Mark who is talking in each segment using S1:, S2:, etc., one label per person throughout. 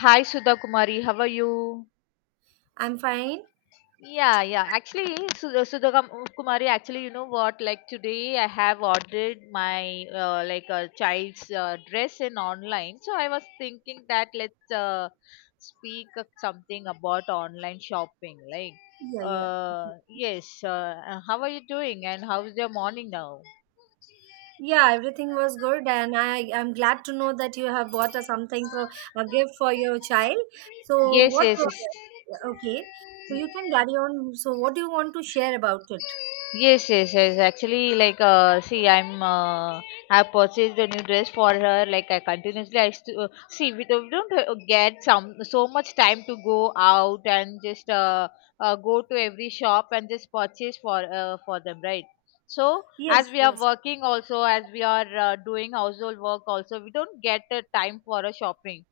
S1: Hi, Sudha Kumari. How are you?
S2: I'm fine.
S1: Yeah, yeah. Actually, Kumari, actually, you know what? Like today, I have ordered my like a child's dress in online. So I was thinking that let's speak of something about online shopping. Like,
S2: Yeah, yeah.
S1: yes. How are you doing? And how's your morning now?
S2: Yeah, everything was good, and I am glad to know that you have bought a something for a gift for your child. So,
S1: Yes,
S2: what?
S1: yes, yes.
S2: Okay, so you can carry on. So, what do you want to share about it?
S1: Yes, yes, yes. Actually, see, I purchased a new dress for her. Like, I continuously, see, we don't get some so much time to go out and just go to every shop and just purchase for them, right? So, as
S2: Yes,
S1: we are
S2: yes,
S1: working also, as we are doing household work also, we don't get time for a shopping.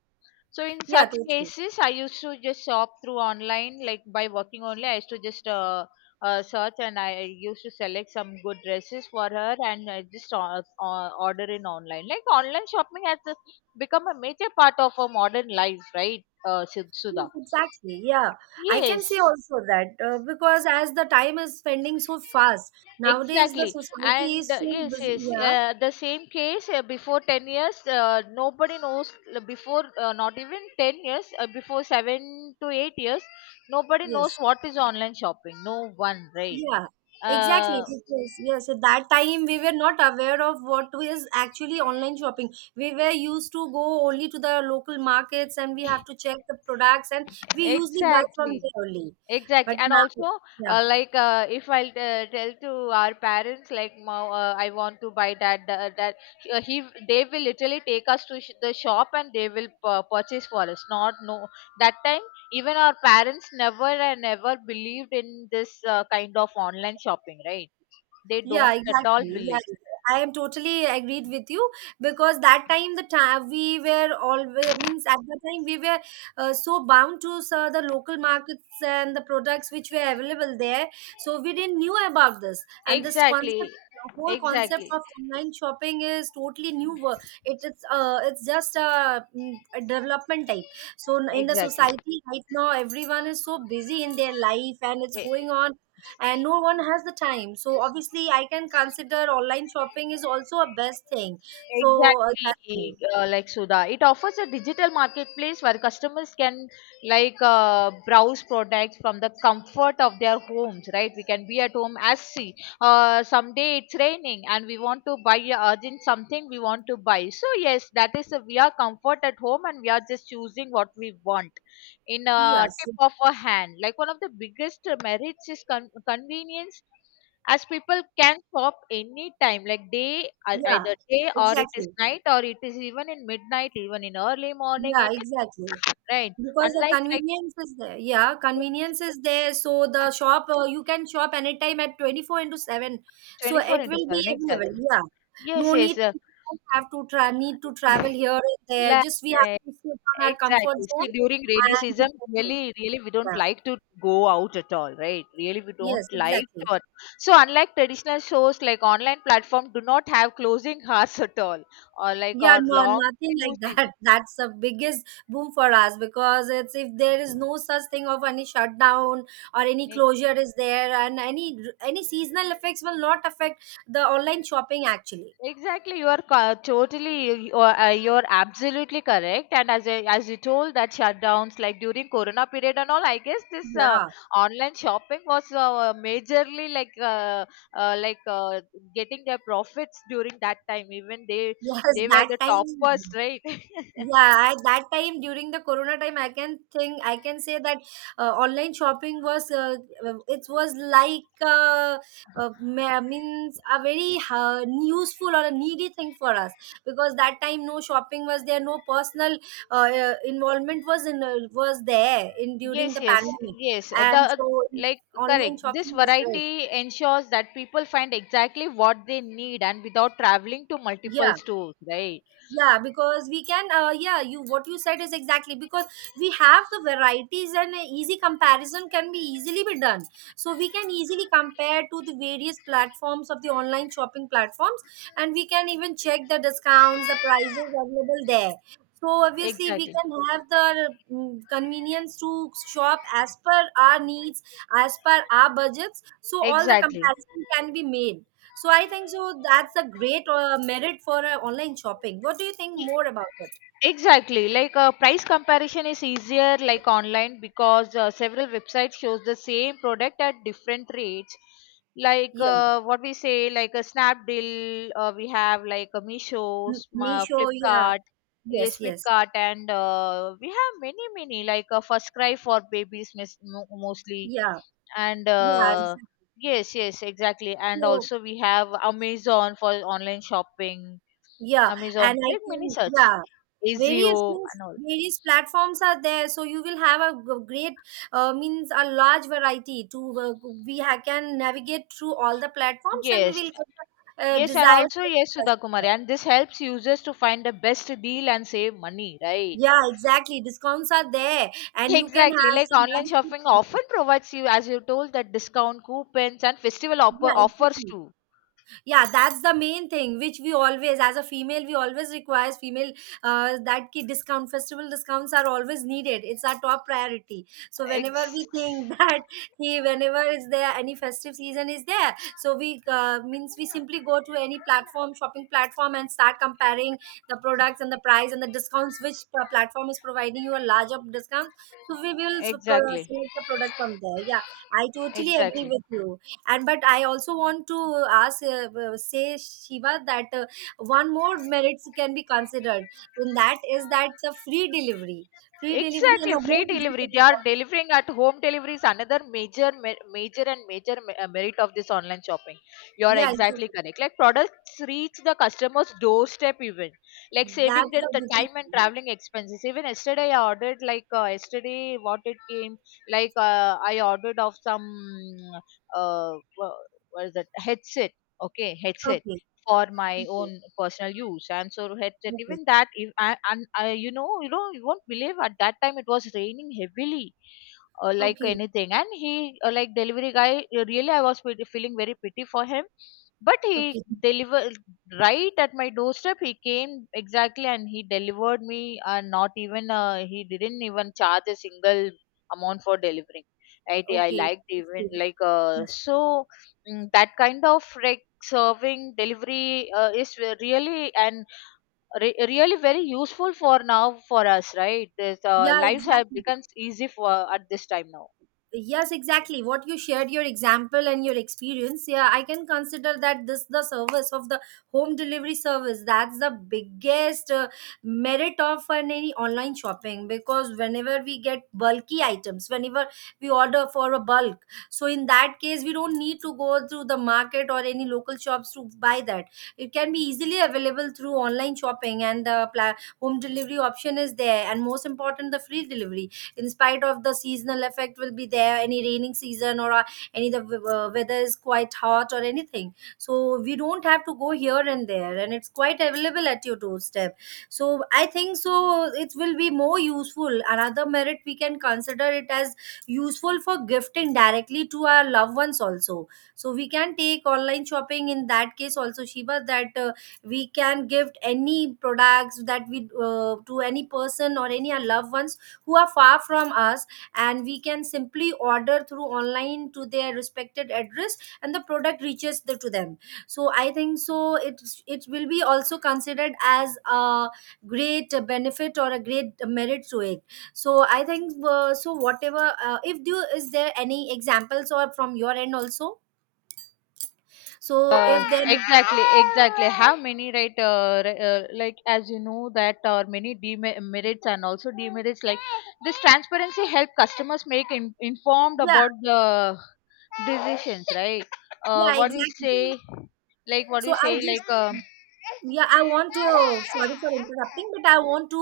S1: So in
S2: yeah,
S1: such
S2: totally.
S1: cases, I used to just shop through online, like by working only. I used to just search, and I used to select some good dresses for her, and I just order in online. Like online shopping has become a major part of our modern life, right,
S2: Yes,
S1: Sudha?
S2: exactly. Yeah, I can say
S1: Yes,
S2: also that because as the time is spending so fast nowadays, the
S1: exactly,
S2: society
S1: and
S2: is so
S1: yes,
S2: busy.
S1: yes,
S2: Yeah,
S1: the same case before 10 years, nobody knows not even 10 years, before 7 to 8 years, nobody knows
S2: yes.
S1: what is online shopping. No one, right?
S2: Yeah, exactly.
S1: Uh,
S2: Because, yes, at that time we were not aware of what is actually online shopping. We were used to go only to the local markets and we have to check the products and we usually buy from
S1: Exactly.
S2: there only.
S1: Exactly,
S2: But
S1: and
S2: now,
S1: also
S2: yeah.
S1: like if I'll tell to our parents like, "Mom, I want to buy that he they will literally take us to the shop, and they will purchase for us. Not no that time even our parents never and never believed in this kind of online shopping, right? They
S2: Yeah,
S1: don't at all
S2: exactly. Yeah,
S1: believe.
S2: I am totally agreed with you because that time the time we were always means at the time we were so bound to the local markets and the products which were available there, so we didn't knew about this and this concept.
S1: Exactly,
S2: The whole concept
S1: exactly,
S2: of online shopping is totally new. It is it's just a, a development type. So in the
S1: exactly.
S2: society right now, everyone is so busy in their life, and it's
S1: Eh,
S2: going on, and no one has the time. So obviously I can consider online shopping is also a best thing, so that's why.
S1: exactly, like Suda. It offers a digital marketplace where customers can browse products from the comfort of their homes, right? We can be at home as see. Someday it's raining and we want to buy urgent something we want to buy. So yes, that is a, we are comfort at home and we are just choosing what we want in a
S2: Yes,
S1: tip of a hand. Like one of the biggest merits is convenience, as people can shop anytime, like day
S2: yeah,
S1: either day, or it is
S2: exactly.
S1: night, or it is even in midnight, even in early morning,
S2: Yeah,
S1: anything,
S2: exactly,
S1: right?
S2: because the
S1: Unlike like
S2: convenience is there. Yeah, convenience is there, so the shop, you can shop anytime at 24/7, so
S1: 24
S2: it
S1: into
S2: will be
S1: 7,
S2: available.
S1: exactly.
S2: Yeah,
S1: Yes,
S2: no need
S1: yes,
S2: to, don't have to try, need to travel here and there,
S1: like,
S2: just we have to sit on our comfort
S1: exactly, see,
S2: zone
S1: during rainy
S2: and we
S1: season,
S2: can do.
S1: really, really we don't
S2: Yeah.
S1: like to go out at all, right? Really we don't
S2: Yes,
S1: like
S2: exactly.
S1: to so unlike traditional shows, like online platform do not have closing hours at all, or like
S2: Yeah,
S1: or
S2: no,
S1: long
S2: nothing
S1: queues.
S2: like that. That's the biggest boom for us because it's if there is no such thing of any shutdown or any
S1: Ex-
S2: closure is there, and any seasonal effects will not affect the online shopping actually.
S1: Exactly, you are totally, you are absolutely correct. And as I, as you told that shutdowns like during Corona period and all, I guess this
S2: Yeah,
S1: online shopping was majorly uh, like uh, getting their profits during that time. Even
S2: yes,
S1: they were
S2: that
S1: the toppers,
S2: time.
S1: right?
S2: Yeah, at that time during the corona time, I can think I can say that online shopping was it was like means a very useful or a needy thing for us because that time no shopping was there, no personal involvement was in was there in during
S1: Yes,
S2: the
S1: yes,
S2: pandemic,
S1: yes. The
S2: and so
S1: like
S2: online
S1: Correct. This
S2: shopping was great.
S1: variety ensures that people find exactly what they need and without traveling to multiple
S2: Yeah.
S1: stores, right?
S2: Yeah, because we can yeah, you what you said is exactly, because we have the varieties, and a easy comparison can be easily be done, so we can easily compare to the various platforms of the online shopping platforms, and we can even check the discounts, the prices available there. So obviously we
S1: Exactly,
S2: can have the convenience to shop as per our needs, as per our budgets, so all the
S1: exactly.
S2: comparison can be made. So I think so that's a great merit for online shopping. What do you think
S1: Y-
S2: more about it?
S1: Exactly. Like price comparison is easier like online, because several websites shows the same product at different rates. Like
S2: Yeah,
S1: what we say, like a Snapdeal, we have like a Meesho,
S2: Meesho. Yeah,
S1: Flipkart,
S2: yes,
S1: yes,
S2: yes,
S1: Flipkart, and we have many many like a First Cry for babies, mostly,
S2: yeah,
S1: and
S2: yeah. It's
S1: yes, yes, exactly, and
S2: so
S1: also we have Amazon for online shopping,
S2: yeah,
S1: Amazon
S2: and I
S1: Prime mini
S2: can
S1: search,
S2: yeah. Various
S1: Azio
S2: means
S1: and all.
S2: various platforms are there, so you will have a great means a large variety to can navigate through all the platforms, and we
S1: Yes,
S2: will get the
S1: yes, and
S2: desired
S1: also
S2: product
S1: yes,
S2: as
S1: Sudha Kumari,
S2: well.
S1: and this helps users to find the best deal and save money, right?
S2: Yeah, exactly. Discounts are there, and you can
S1: Exactly,
S2: have
S1: like
S2: to
S1: online shopping often
S2: navigate.
S1: provides you, as you told, that discount coupons and festival
S2: Yeah,
S1: offers
S2: exactly.
S1: too.
S2: Yeah, that's the main thing which we always, as a female, we always requires female that ki discount festival discounts are always needed. It's our top priority. So whenever
S1: Ex-
S2: we think that he, whenever is there any festive season is there, so we means we simply go to any platform, shopping platform, and start comparing the products and the price and the discounts which platform is providing you a larger discount. So we will
S1: exactly,
S2: select the product from there. Yeah, I totally agree
S1: exactly.
S2: with you, and but I also want to ask say Shiva that one more merits can be considered in that is that the free delivery, free delivery
S1: Exactly,
S2: and a
S1: free
S2: home
S1: delivery. They are
S2: delivery.
S1: delivering at home, delivery is another major, major and major merit of this online shopping. You are
S2: Yeah,
S1: exactly
S2: exactly.
S1: correct. Like products reach the customer's doorstep even, like saving
S2: That's the
S1: the
S2: biggest
S1: time and
S2: thing. Yeah.
S1: traveling expenses. Even yesterday I ordered like yesterday what it came, like I ordered of some uh, wha- what is that headset. Okay, headset
S2: Okay,
S1: for my
S2: okay,
S1: own personal use, and so headset,
S2: okay,
S1: even that if I, and I you won't believe, at that time it was raining heavily or like anything, and he like delivery guy really I was feeling very pity for him, but
S2: okay,
S1: he
S2: okay,
S1: delivered right at my doorstep. He came exactly, and he delivered me, and not even he didn't even charge a single amount for delivering, right? I
S2: okay,
S1: liked even
S2: yes, yes.
S1: so mm, that kind of like serving delivery is really and really very useful for now for us, right? This
S2: Yeah,
S1: lives have
S2: exactly.
S1: becomes easy for at this time now.
S2: Yes, exactly. What you shared, your example and your experience, yeah, I can consider that this the service of the home delivery service. That's the biggest merit of an, any online shopping, because whenever we get bulky items, whenever we order for a bulk, so in that case we don't need to go through the market or any local shops to buy that. It can be easily available through online shopping, and the home delivery option is there, and most important, the free delivery in spite of the seasonal effect will be there, any raining season or any the weather is quite hot or anything, so we don't have to go here and there and it's quite available at your doorstep. So I think so it will be more useful. Another merit we can consider it as useful for gifting directly to our loved ones also. So we can take online shopping in that case also, Shiva, that we can gift any products that we to any person or any our loved ones who are far from us, and we can simply order through online to their respected address and the product reaches the, to them. So I think so it will be also considered as a great benefit or a great merit to it. So I think so whatever if do is there any examples or from your end also, so if there
S1: Exactly, exactly. Have many, right, like as you know that are many demerits and also demerits. Like this transparency help customers make informed
S2: yeah,
S1: about the decisions, right?
S2: yeah,
S1: What we
S2: exactly,
S1: say, like what
S2: so
S1: we
S2: I
S1: say,
S2: just.
S1: like
S2: Yeah, I want to, sorry for interrupting, but I want to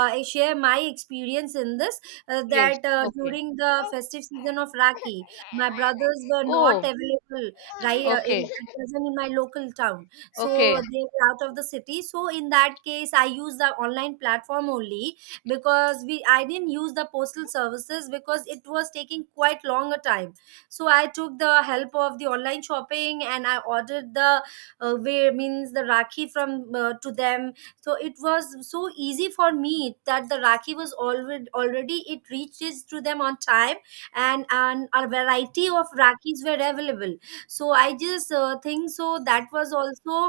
S2: share my experience in this,
S1: yes,
S2: that
S1: okay,
S2: during the festive season of Rakhi, my brothers were not
S1: oh,
S2: available, right, in,
S1: okay,
S2: at present in my local town. So
S1: okay,
S2: they were out of the city. So in that case, I used the online platform only, because we I didn't use the postal services because it was taking quite long a time. So I took the help of the online shopping and I ordered the wear means the rakhi from to them. So it was so easy for me that the rakhi was already, it reaches to them on time, and a variety of rakhis were available. So I just think so that was also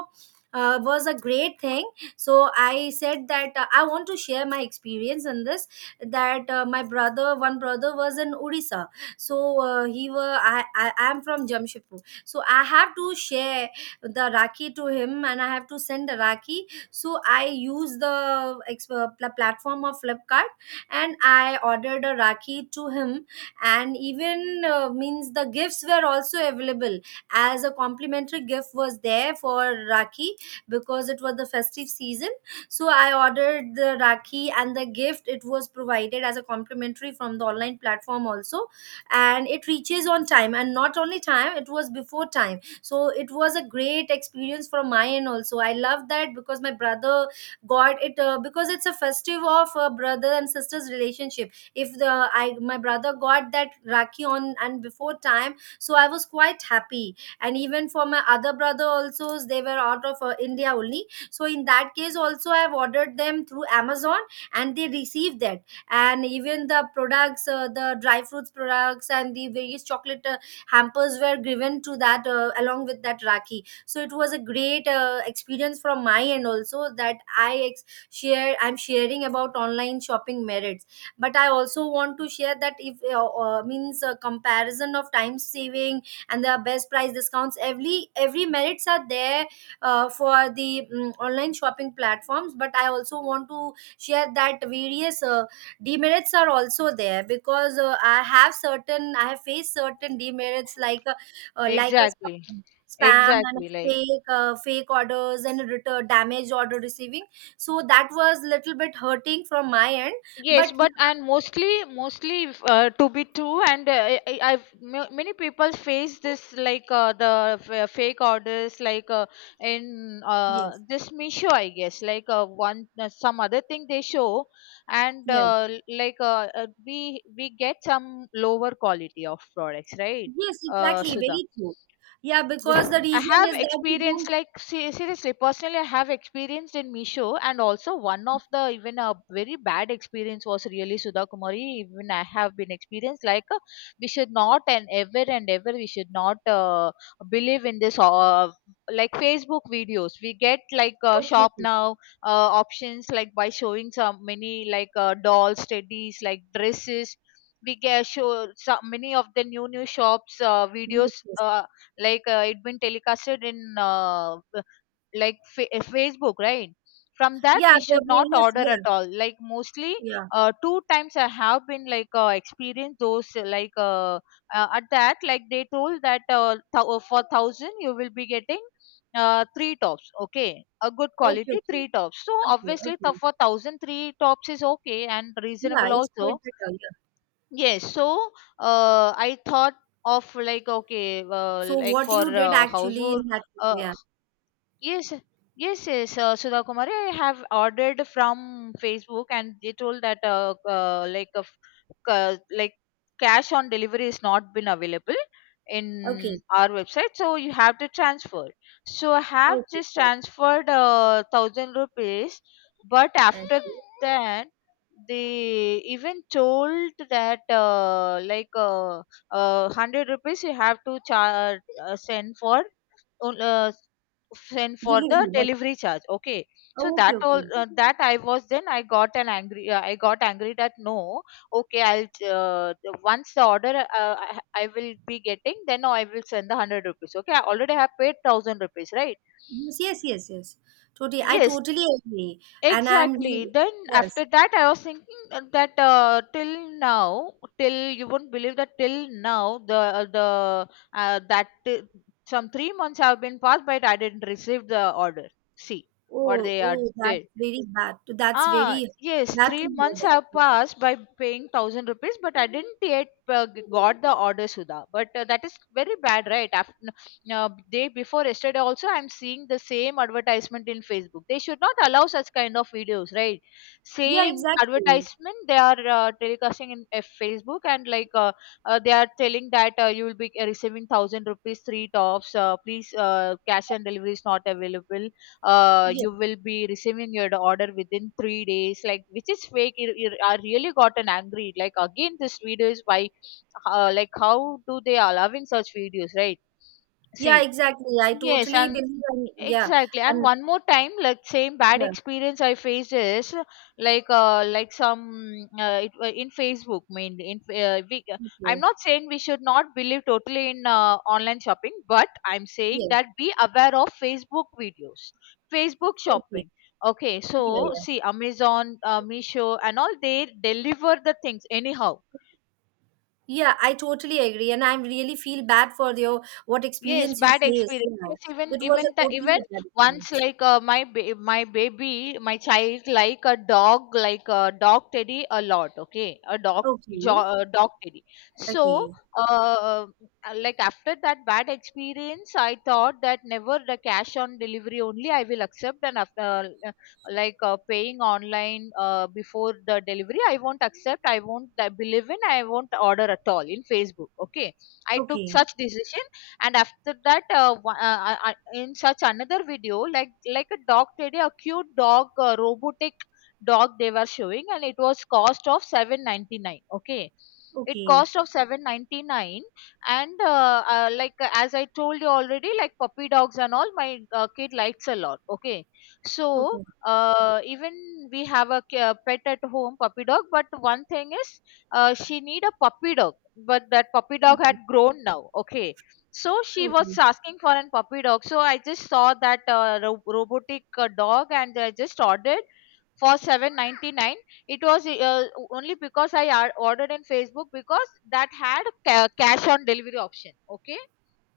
S2: was a great thing. So I said that I want to share my experience in this, that my brother, one brother was in Odisha. So he were I am from Jamshedpur, so I have to share the rakhi to him and I have to send the rakhi, so I use the platform of Flipkart, and I ordered a rakhi to him. And even means the gifts were also available as a complimentary gift was there for rakhi because it was the festive season. So I ordered the rakhi and the gift, it was provided as a complimentary from the online platform also, and it reaches on time, and not only time, it was before time. So it was a great experience from my end also. I love that because my brother got it, because it's a festive of brother and sister's relationship, if the I my brother got that rakhi on and before time, so I was quite happy. And even for my other brother also, they were out of India only, so in that case also I've ordered them through Amazon, and they received that. And even the products, the dry fruits products and the various chocolate hampers were given to that along with that rakhi. So it was a great experience from my end also, that I share, I'm sharing about online shopping merits. But I also want to share that if means a comparison of time saving and the best price discounts, every merits are there for the online shopping platforms. But I also want to share that various demerits are also there, because I have certain, I have faced certain demerits like a
S1: exactly,
S2: spam and
S1: exactly, like.
S2: fake fake orders and return damage order receiving. So that was little bit hurting from my end. But
S1: Yes, but
S2: yes,
S1: and mostly, mostly if, to be true, and I've many people face this like fake orders, like in
S2: yes,
S1: this Misho, I guess, like one some other thing they show, and
S2: yeah,
S1: we get some lower quality of products, right,
S2: yes, exactly,
S1: Sudha?
S2: very true. Yeah, because the
S1: I
S2: reason
S1: have
S2: is that we
S1: experienced
S2: don't.
S1: like seriously, personally I have experienced in Misho, and also one of the even a very bad experience was really, Sudha Kumari. Even I have been experienced like we should not, and ever and ever we should not believe in this like Facebook videos, we get like
S2: Okay,
S1: shop
S2: okay.
S1: now uh, options like by showing some many like dolls, teddies, like dresses, we get show some many of the new new shops
S2: Yes,
S1: videos
S2: yes.
S1: it been telecasted in Facebook, right? From that
S2: Yeah,
S1: we
S2: the
S1: should not
S2: various
S1: order
S2: yeah,
S1: at all, like mostly
S2: yeah.
S1: two times I have been experienced those at that, like they told that for 1000 you will be getting three tops, okay, a good
S2: Okay,
S1: quality
S2: okay,
S1: three tops, so
S2: okay,
S1: obviously
S2: okay.
S1: for 1000 three tops is okay and
S2: Yeah,
S1: reasonable
S2: it's
S1: also.
S2: quite better. Yeah.
S1: Yes, so I thought of like, okay,
S2: So
S1: like
S2: what
S1: for
S2: you did actually
S1: household
S2: in that?
S1: uh,
S2: Yeah.
S1: yes, yes, yes, Sudha Kumari. I have ordered from Facebook, and they told that like cash on delivery is not been available
S2: Okay.
S1: in our website, so you have to transfer. So I have
S2: Okay,
S1: just
S2: cool.
S1: transferred thousand rupees, but
S2: I
S1: after
S2: see.
S1: that they even told that hundred rupees you have to send for. on- uh, Send for the
S2: Delivery. But
S1: delivery charge, okay? So
S2: oh, okay,
S1: that all
S2: okay.
S1: that I was, then I got an angry, I got angry that no, okay, I'll uh, once the order I will be getting, then I will send the 100 rupees, okay? I already have paid 1000 rupees, right?
S2: Yes, yes, yes, yes. Totally. I
S1: Yes,
S2: totally agree. And I'm
S1: exactly.
S2: really,
S1: Then
S2: yes.
S1: after that, I was thinking that till now, till, you won't believe that till now, uh, that t- some 3 months have been passed, but I didn't receive the order. See what
S2: Oh,
S1: they
S2: oh, that's
S1: did.
S2: very bad. That's
S1: Ah,
S2: very
S1: yes,
S2: bad to
S1: three
S2: hear
S1: months have
S2: that.
S1: passed by paying thousand rupees, but I didn't yet got the order, Sudha. But that is very bad, right? After day before yesterday also I'm seeing the same advertisement in Facebook. They should not allow such kind of videos, right?
S2: Yeah,
S1: Same
S2: exactly.
S1: advertisement they are telecasting in Facebook, and like they are telling that you will be receiving thousand rupees, three tops. Please, cash and delivery is not available,
S2: Yeah.
S1: you will be receiving your order within 3 days, like, which is fake. I really gotten angry like again this video is why like how do they allowing such videos, right?
S2: Yeah,
S1: See,
S2: exactly. I
S1: yes,
S2: totally
S1: and
S2: believe, and yeah.
S1: exactly. And
S2: And
S1: one more time, like same bad
S2: yeah.
S1: experience I faced is like some in Facebook mainly. We, I'm
S2: Okay.
S1: not saying we should not believe totally in online shopping, but I'm saying
S2: Yeah.
S1: that be aware of Facebook videos, Facebook
S2: Okay.
S1: shopping. Okay,
S2: Yeah.
S1: so
S2: Yeah.
S1: see Amazon, Meesho, and all, they deliver the things anyhow.
S2: Yeah, I totally agree, and I really feel bad for your what
S1: Yes,
S2: experience you
S1: bad
S2: faced.
S1: experience.
S2: Yeah,
S1: Yes, even
S2: it was
S1: even
S2: a
S1: the even
S2: totally a bad
S1: once
S2: experience.
S1: like my baby, my child like a dog teddy a lot. Okay, a dog
S2: Okay,
S1: a dog teddy. So
S2: okay,
S1: uh, like after that bad experience, I thought that never the cash on delivery only I will accept, and after like paying online before the delivery, I won't accept. I won't believe in. I won't order at all in Facebook. Okay, I took
S2: okay,
S1: such decision and after that in such another video like a dog teddy, a cute dog robotic dog they were showing, and it was cost of 799. Okay, it
S2: okay,
S1: cost of 799. And like as I told you already, like puppy dogs and all my kid likes a lot. Okay, so
S2: okay,
S1: even we have a pet at home, puppy dog, but one thing is she need a puppy dog, but that puppy dog had
S2: okay,
S1: grown now. Okay, so she was
S2: okay.
S1: asking for a puppy dog, so I just saw that robotic dog and I just ordered for 799. It was Only because I ordered in facebook, because that had cash on delivery option. Okay.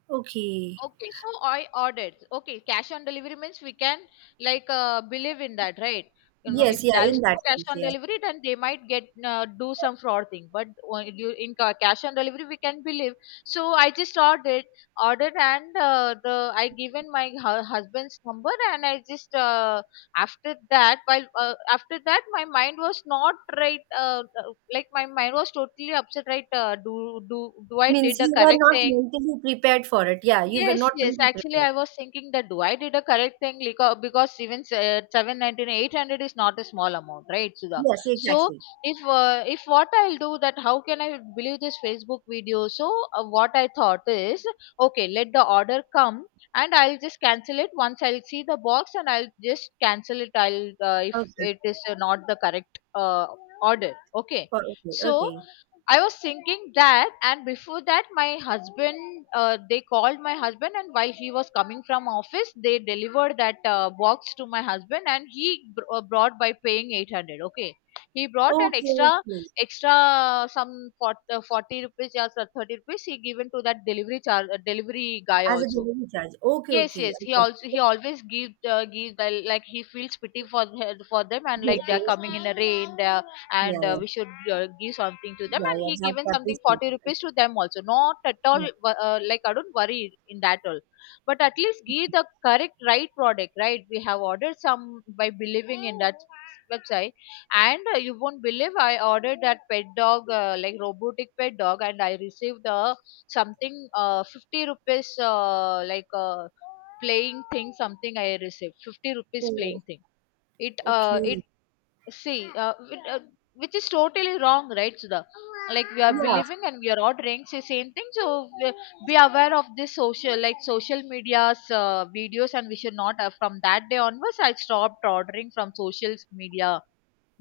S2: Okay.
S1: Okay, so I ordered. Okay, cash on delivery means we can believe in that, right? You know,
S2: Yes,
S1: if
S2: yeah,
S1: there is
S2: in that
S1: no cash
S2: case,
S1: on
S2: yeah,
S1: delivery, then they might get do some fraud thing. But when you in cash on delivery, we can believe. So I just ordered, and the I given my husband's number, and I just after that, while after that, my mind was not right. Like my mind was totally upset, right? Do do I
S2: means
S1: did the
S2: you were
S1: correct
S2: not
S1: thing?
S2: mentally prepared for it. Yeah, you were
S1: Yes,
S2: not
S1: yes.
S2: mentally
S1: Actually,
S2: prepared.
S1: I was thinking that do I did a correct thing because 799, 800 is not a small amount, right, Sudha?
S2: Yes,
S1: So
S2: exactly.
S1: if what I'll do that, how can I believe this Facebook video? So what I thought is, okay, let the order come and I'll just cancel it once I'll see the box and I'll just cancel it. I'll If
S2: Okay,
S1: it is not the correct order, okay.
S2: oh, okay,
S1: So
S2: okay,
S1: I was thinking that, and before that, my husband, they called my husband, and while he was coming from office, they delivered that box to my husband, and he brought by paying 800. Okay, he brought an
S2: okay,
S1: extra,
S2: okay.
S1: extra some 40 rupees or 30 rupees he given to that delivery charge, delivery guy
S2: As a
S1: also.
S2: delivery charge. Okay,
S1: Yes,
S2: okay.
S1: yes.
S2: I got
S1: He
S2: it.
S1: always give give the, like he feels pity for the, for them, and like
S2: Okay,
S1: they're coming
S2: okay.
S1: in a rain there,
S2: Yeah,
S1: and
S2: yeah,
S1: we should give something to them,
S2: yeah,
S1: and
S2: yeah.
S1: he
S2: That
S1: given
S2: that
S1: something
S2: is good.
S1: 40 rupees to them also. Not at
S2: Yeah.
S1: all like I don't worry in that all, but at least give the correct right product, right. We have ordered some by believing in that website, and you won't believe, I ordered that pet dog, like robotic pet dog, and I received the something 50 rupees playing thing. Something I received 50 rupees playing
S2: Oh,
S1: thing. It it
S2: okay.
S1: See, uh, it, uh, which is totally wrong, right, Sudha? Like we are
S2: Yeah.
S1: believing and we are ordering the same thing, so we- be aware of this social media's videos, and we should not from that day onwards I stopped ordering from social media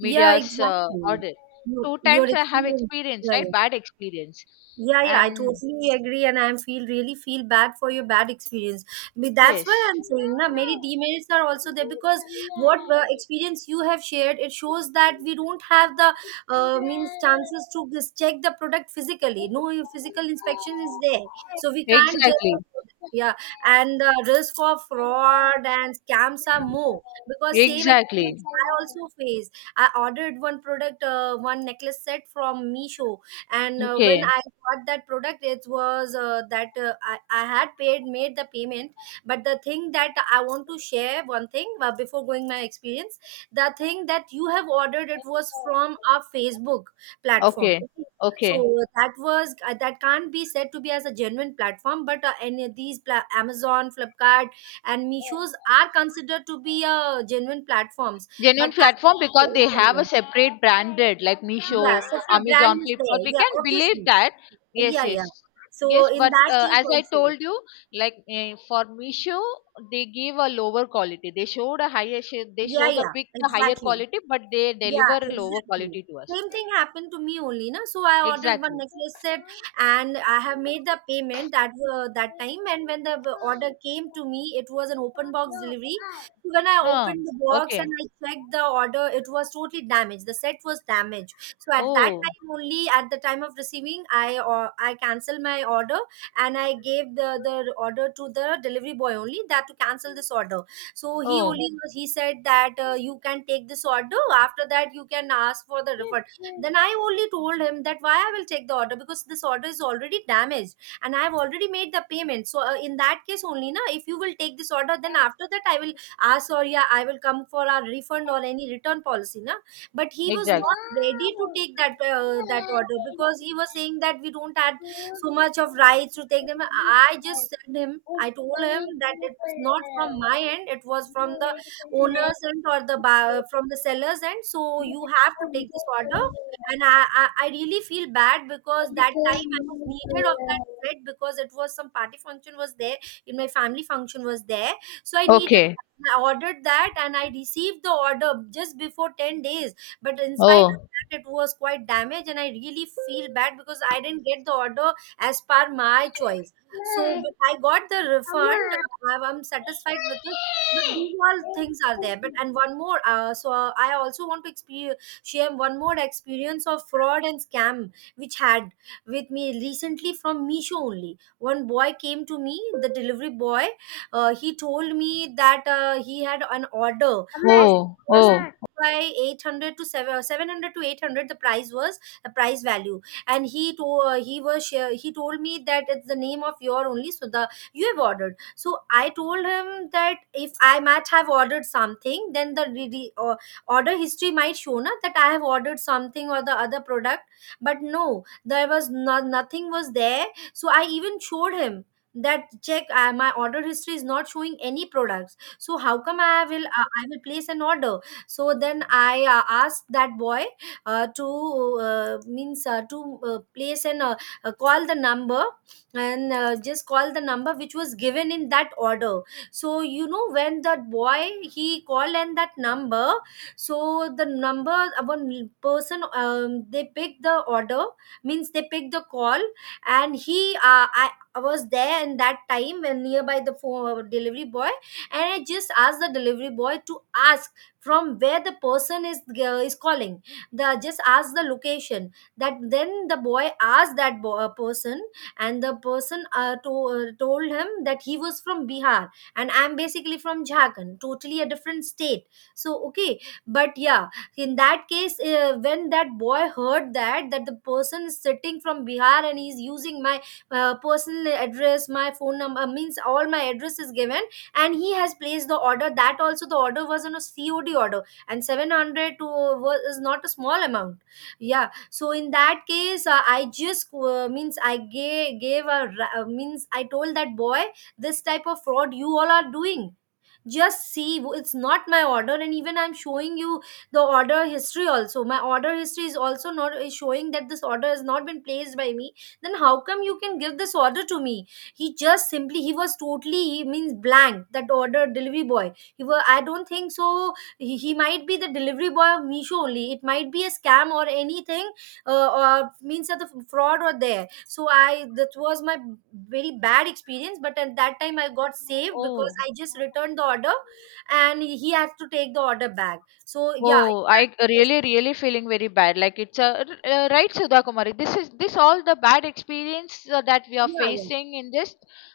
S2: Yeah, exactly.
S1: order.
S2: You,
S1: Two
S2: your
S1: times I have
S2: experience.
S1: experienced,
S2: Yeah,
S1: right,
S2: yeah.
S1: bad experience.
S2: Yeah, yeah, I
S1: And
S2: totally agree, and I feel really feel bad for your bad experience. But that's why
S1: yes.
S2: I'm saying, na, many demerits are also there because what experience you have shared, it shows that we don't have the means chances to just check the product physically. No physical inspection is there, so we can't judge the
S1: Exactly.
S2: product. Yeah, and the risk of fraud and scams are more because same
S1: Exactly.
S2: experience I also faced. I ordered one product, one necklace set from Meesho, and when
S1: Okay.
S2: I what that product it was that I had paid made the payment, but the thing that I want to share one thing before going my experience, the thing that you have ordered it was from our Facebook platform,
S1: Okay,
S2: okay? So
S1: okay.
S2: that was that can't be said to be as a genuine platform, but any of these Amazon, Flipkart and Mishos are considered to be genuine platforms, but
S1: Genuine
S2: I
S1: platform
S2: think,
S1: because they
S2: yeah,
S1: have
S2: yeah.
S1: a separate branded like Meesho,
S2: Yeah, such a brand
S1: Amazon,
S2: is
S1: Flipkart.
S2: there.
S1: We
S2: Yeah,
S1: can believe
S2: obviously.
S1: that. Yes,
S2: Yeah,
S1: yes,
S2: yeah. So
S1: yes.
S2: in
S1: But
S2: that case
S1: as I
S2: also,
S1: told you, for Meesho, they give a lower quality. They showed a higher. They
S2: yeah,
S1: show the
S2: yeah,
S1: pick the higher
S2: exactly.
S1: quality, but they
S2: Yeah,
S1: deliver a lower
S2: exactly.
S1: quality to us.
S2: Same thing happened to me only, na. So I ordered one
S1: Exactly.
S2: necklace set, and I have made the payment that that time. And when the order came to me, it was an open box delivery. When I
S1: Huh.
S2: opened the box and
S1: Okay.
S2: I checked the order, it was totally damaged. The set was damaged. So at that
S1: Oh.
S2: time only, at the time of receiving, I or I canceled my order, and i gave the order to the delivery boy only that to cancel this order. So he
S1: Oh.
S2: only he said that you can take this order, after that you can ask for the refund. Then I only told him that why I will take the order because this order is already damaged, and I have already made the payment, so in that case only na if you will take this order then after that I will ask or yeah I will come for a refund or any return policy na. But he was
S1: Exactly.
S2: not ready to take that that order because he was saying that we don't have so much of rights to take them. I just said him, I told him that it's not from my end, it was from the owner's end or the from the seller's end, so you have to take this order. And I I really feel bad because that time I was needed of that bread because it was some party function was there, in my family function was there, so I needed,
S1: Okay.
S2: I ordered that and I received the order just before 10 days, but in spite of
S1: Oh.
S2: that it was quite damaged, and I really feel bad because I didn't get the order as per my choice. So but I got the refund, have I'm satisfied with it, but these all things are there. But and one more so I also want to experience share one more experience of fraud and scam which had with me recently from Misho only. One boy came to me, the delivery boy, he told me that he had an order of
S1: Oh. Oh.
S2: by 800 to 7 700 to 800 the price was, the price value, and he to, he was share, he told me that it's the name of your only, so the you have ordered. So I told him that if I might have ordered something, then the order history might show na that I have ordered something or the other product, but no, there was no, nothing was there. So I even showed him that check my order history is not showing any products, so how come I will place an order? So then I asked that boy to means to place and call the number, and just call the number which was given in that order. So you know when that boy he called and that number, so the number one person they picked the order, means they picked the call. And he I was there in that time when nearby the phone delivery boy, and I just asked the delivery boy to ask from where the person is calling, the just ask the location. That then the boy asked that person, and the person told him that he was from Bihar, and I'm basically from Jharkhand, totally a different state. So okay, but yeah, in that case when that boy heard that that the person is sitting from Bihar and he's using my personal address, my phone number, means all my address is given, and he has placed the order. That also the order was on a COD order, and 700 to was is not a small amount. Yeah, so in that case I just means i gave a means I told that boy this type of fraud you all are doing, just see it's not my order, and even I'm showing you the order history also, my order history is also not is showing that this order has not been placed by me, then how come you can give this order to me? He just simply he was totally he means blank, that order delivery boy. He was, I don't think so, he might be the delivery boy of Misho only, it might be a scam or anything, or means that the fraud were there. So I that was my very bad experience, but at that time I got saved because I
S1: Oh.
S2: just returned the order, and he has to take the order back. So yeah,
S1: Oh, I
S2: yes,
S1: really, really feeling very bad. Like it's a right, Sudha Kumari. This is this all the bad experience that we are
S2: yeah, yeah,
S1: facing in this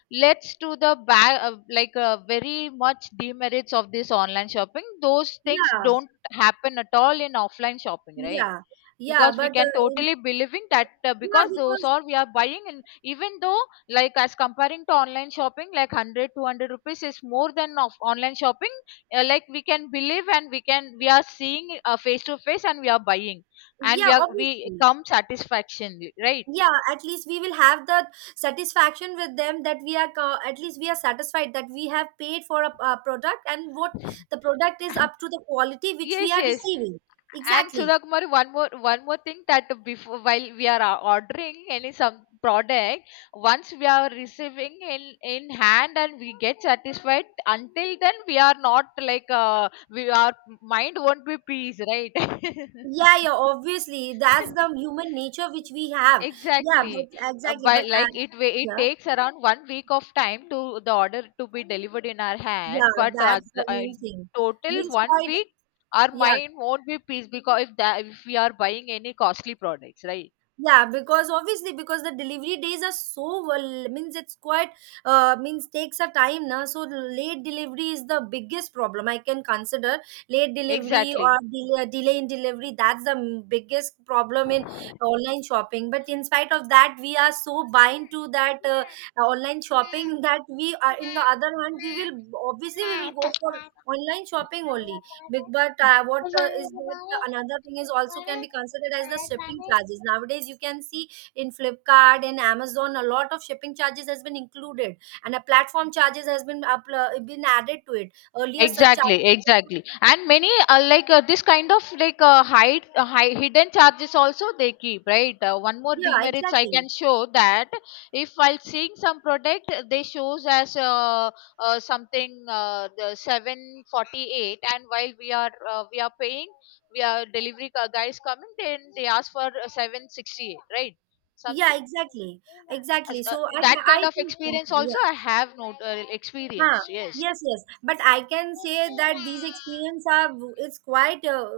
S1: leads to the bad, very much demerits of this online shopping. Those things
S2: yeah,
S1: don't happen at all in offline shopping, right?
S2: yeah, yeah,
S1: Because we
S2: but
S1: can totally believing that
S2: yeah
S1: because those
S2: because
S1: are we are buying, and even though like as comparing to online shopping, like 100 200 rupees is more than of online shopping. Like we can believe, and we can, we are seeing face to face, and we are buying, and we
S2: yeah,
S1: are we
S2: obviously
S1: come satisfaction, right?
S2: yeah, at least we will have the satisfaction with them that we are at least we are satisfied that we have paid for a product, and what the product is up to the quality which we
S1: Yes,
S2: are
S1: yes.
S2: receiving.
S1: And
S2: Exactly.
S1: Sudha Kumar, one more thing that before, while we are ordering any some product, once we are receiving in hand and we get satisfied, until then we are not like we our mind won't be peace, right?
S2: Yeah, yeah, obviously that's the human nature which we have. Yeah, but
S1: Exactly.
S2: exactly,
S1: By
S2: but
S1: like it
S2: yeah,
S1: takes around 1 week of time to the order to be delivered in our hand,
S2: yeah,
S1: but
S2: that's the main thing,
S1: total
S2: means
S1: one
S2: quite
S1: week our
S2: yeah,
S1: mind won't be peace, because if that if we are buying any costly products, right?
S2: yeah, because obviously because the delivery days are so well, means it's quite means takes a time now, so late delivery is the biggest problem I can consider. Late delivery or
S1: Exactly.
S2: delay in delivery, that's the biggest problem in online shopping. But in spite of that, we are so bind to that online shopping that we are in the other hand we will obviously we will go for online shopping only. Big, but what is that the another thing is also can be considered as the shipping charges. Nowadays, you can see in Flipkart, in Amazon, a lot of shipping charges has been included, and a platform charges has been up, been added to it. Earlier, such charge,
S1: Exactly, exactly. And many this kind of hidden charges also they keep, right? One more
S2: yeah,
S1: demerits I
S2: exactly,
S1: can show, that if while seeing some product they shows as something the 748, and while we are paying, we are delivery guys coming, then they ask for 768, right?
S2: yeah,
S1: Something
S2: exactly, exactly.
S1: as- uh,
S2: So I,
S1: that kind
S2: I
S1: of
S2: think,
S1: experience
S2: yeah.
S1: also I have not
S2: Huh.
S1: experienced. Yes.
S2: Yes, yes. But I can say that these experience are, it's quite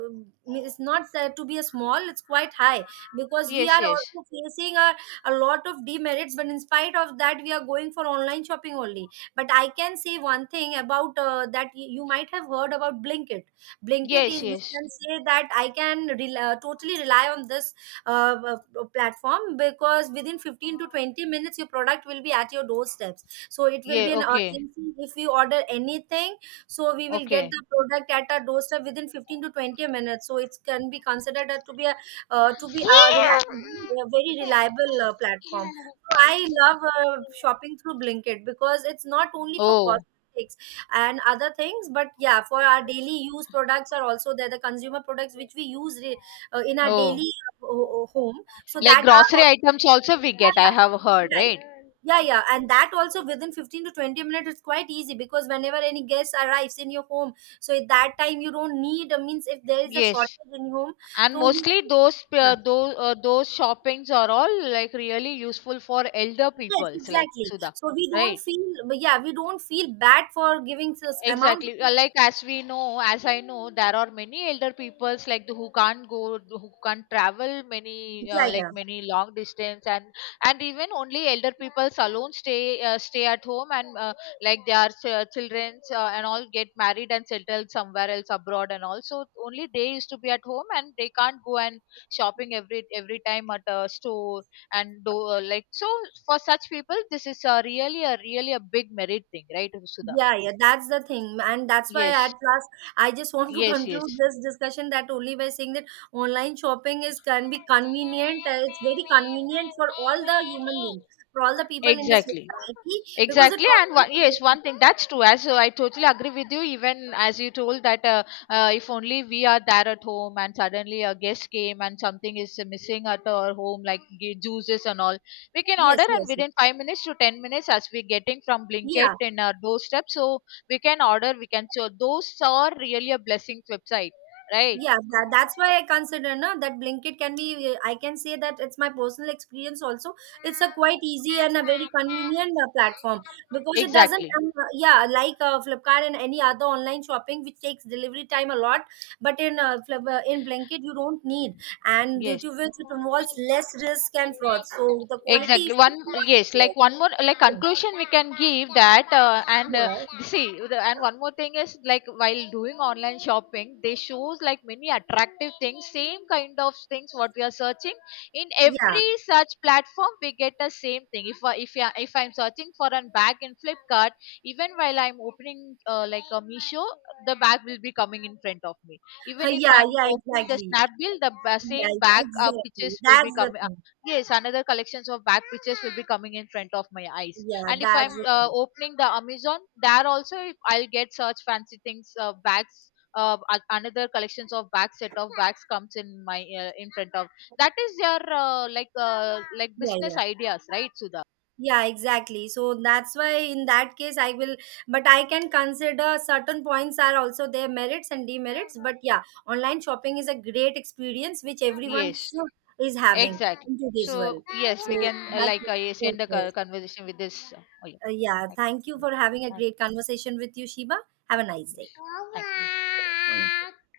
S2: it's not said to be a small, it's quite high because we
S1: Yes,
S2: are
S1: yes.
S2: also facing a lot of demerits. But in spite of that, we are going for online shopping only. But I can say one thing about that you might have heard about Blinkit. Blinkit
S1: Yes,
S2: is you
S1: yes.
S2: can say that I can rel totally rely on this platform because within 15 to 20 minutes your product will be at your doorstep, so it will
S1: Yeah,
S2: be an
S1: okay.
S2: urgency if we order anything, so we will get
S1: Okay.
S2: the product at our doorstep within 15 to 20 minutes, so it can be considered to be a, reliable, a very reliable platform. So I love shopping through Blinkit because it's not only for
S1: Oh.
S2: cosmetics and other things, but yeah, for our daily use products are also there, the consumer products which we use in our
S1: Oh.
S2: daily home, so
S1: Like
S2: that are
S1: grocery items also we get, I
S2: yeah,
S1: have heard,
S2: yeah,
S1: right?
S2: yeah, yeah, yeah. And that also within 15 to 20 minutes, it's quite easy because whenever any guest arrives in your home, so at that time you don't need, means if there is a
S1: Yes.
S2: shortage in your home,
S1: And
S2: so you,
S1: mostly those
S2: yeah.
S1: those shoppings are all like really useful for elder
S2: Yes,
S1: peoples like
S2: exactly.
S1: Sudha,
S2: So we don't
S1: right?
S2: feel, yeah, we don't feel bad for giving this amount.
S1: Exactly. Like as we know, as I know, there are many elder peoples like the, who can't go, who can't travel many
S2: Yeah, yeah.
S1: many long distance, and even only elder peoples alone stay at home, and like their children and all get married and settled somewhere else abroad, and also only they used to be at home, and they can't go and shopping every time at a store and do like so. For such people, this is a really a big merit thing, right, Sudha?
S2: Yeah, yeah, that's the thing. And that's why at
S1: Yes.
S2: last I just want to
S1: Yes,
S2: conclude
S1: yes,
S2: this discussion that only by saying that online shopping is can be convenient. It's very convenient for all the human beings, for all the people in the
S1: exactly,
S2: society because it
S1: exactly, and one, yes,
S2: offers
S1: one thing that's true. As I totally agree with you, even as you told that if only we are there at home and suddenly a guest came and something is missing at our home, like juices and all, we can order,
S2: yes,
S1: and
S2: yes, yes.
S1: within 5 minutes to 10 minutes, as we're getting from Blinkit
S2: Yeah.
S1: in our doorstep, so we can order, we can. So those are really a blessing website, right?
S2: Yeah, that, that's why I consider na, that Blinkit can be, I can say that it's my personal experience also. It's a quite easy and a very convenient platform because it doesn't,
S1: Exactly.
S2: yeah, like Flipkart and any other online shopping which takes delivery time a lot. But in in Blinkit, you don't need, and due
S1: Yes.
S2: to which it involves less risk and fraud. So the quality
S1: Exactly,
S2: is
S1: one. Yes,
S2: not
S1: like one more like
S2: there.
S1: conclusion we can give that and
S2: Yeah,
S1: see and one more thing is, like while doing online shopping, they shows like many attractive things, same kind of things what we are searching. In
S2: yeah,
S1: every search platform we get the same thing. If I'm searching for a bag in flipkart, even while I'm opening a misho, the bag will be coming in front of me.
S2: yeah,
S1: Even if
S2: yeah,
S1: I'm
S2: yeah,
S1: opening the
S2: exactly.
S1: snapdeal, the
S2: Yeah,
S1: same
S2: yeah,
S1: bag
S2: exactly.
S1: pictures will be
S2: That's the
S1: coming
S2: thing.
S1: yes, another collections of back pictures will be coming in front of my eyes.
S2: Yeah,
S1: And if
S2: that's
S1: I'm
S2: the thing.
S1: opening the Amazon, there also if I'll get search fancy things, bags. Another collections of bags, set of bags comes in my in front of. That is their like
S2: Yeah,
S1: business
S2: yeah.
S1: ideas, right, Sudha?
S2: Yeah, exactly. So that's why in that case I will but I can consider certain points are also their merits and demerits. But yeah, online shopping is a great experience which everyone
S1: Yes,
S2: should is having
S1: exactly.
S2: in today's
S1: So
S2: world.
S1: yes, we
S2: So
S1: can
S2: that
S1: yes, end the
S2: okay.
S1: conversation with this. Oh yeah.
S2: Yeah,
S1: Thank
S2: thank you
S1: you.
S2: for having a
S1: Thank
S2: great conversation with you, Shiba. Have a nice
S1: you. Yes.
S2: day.
S1: Thank you.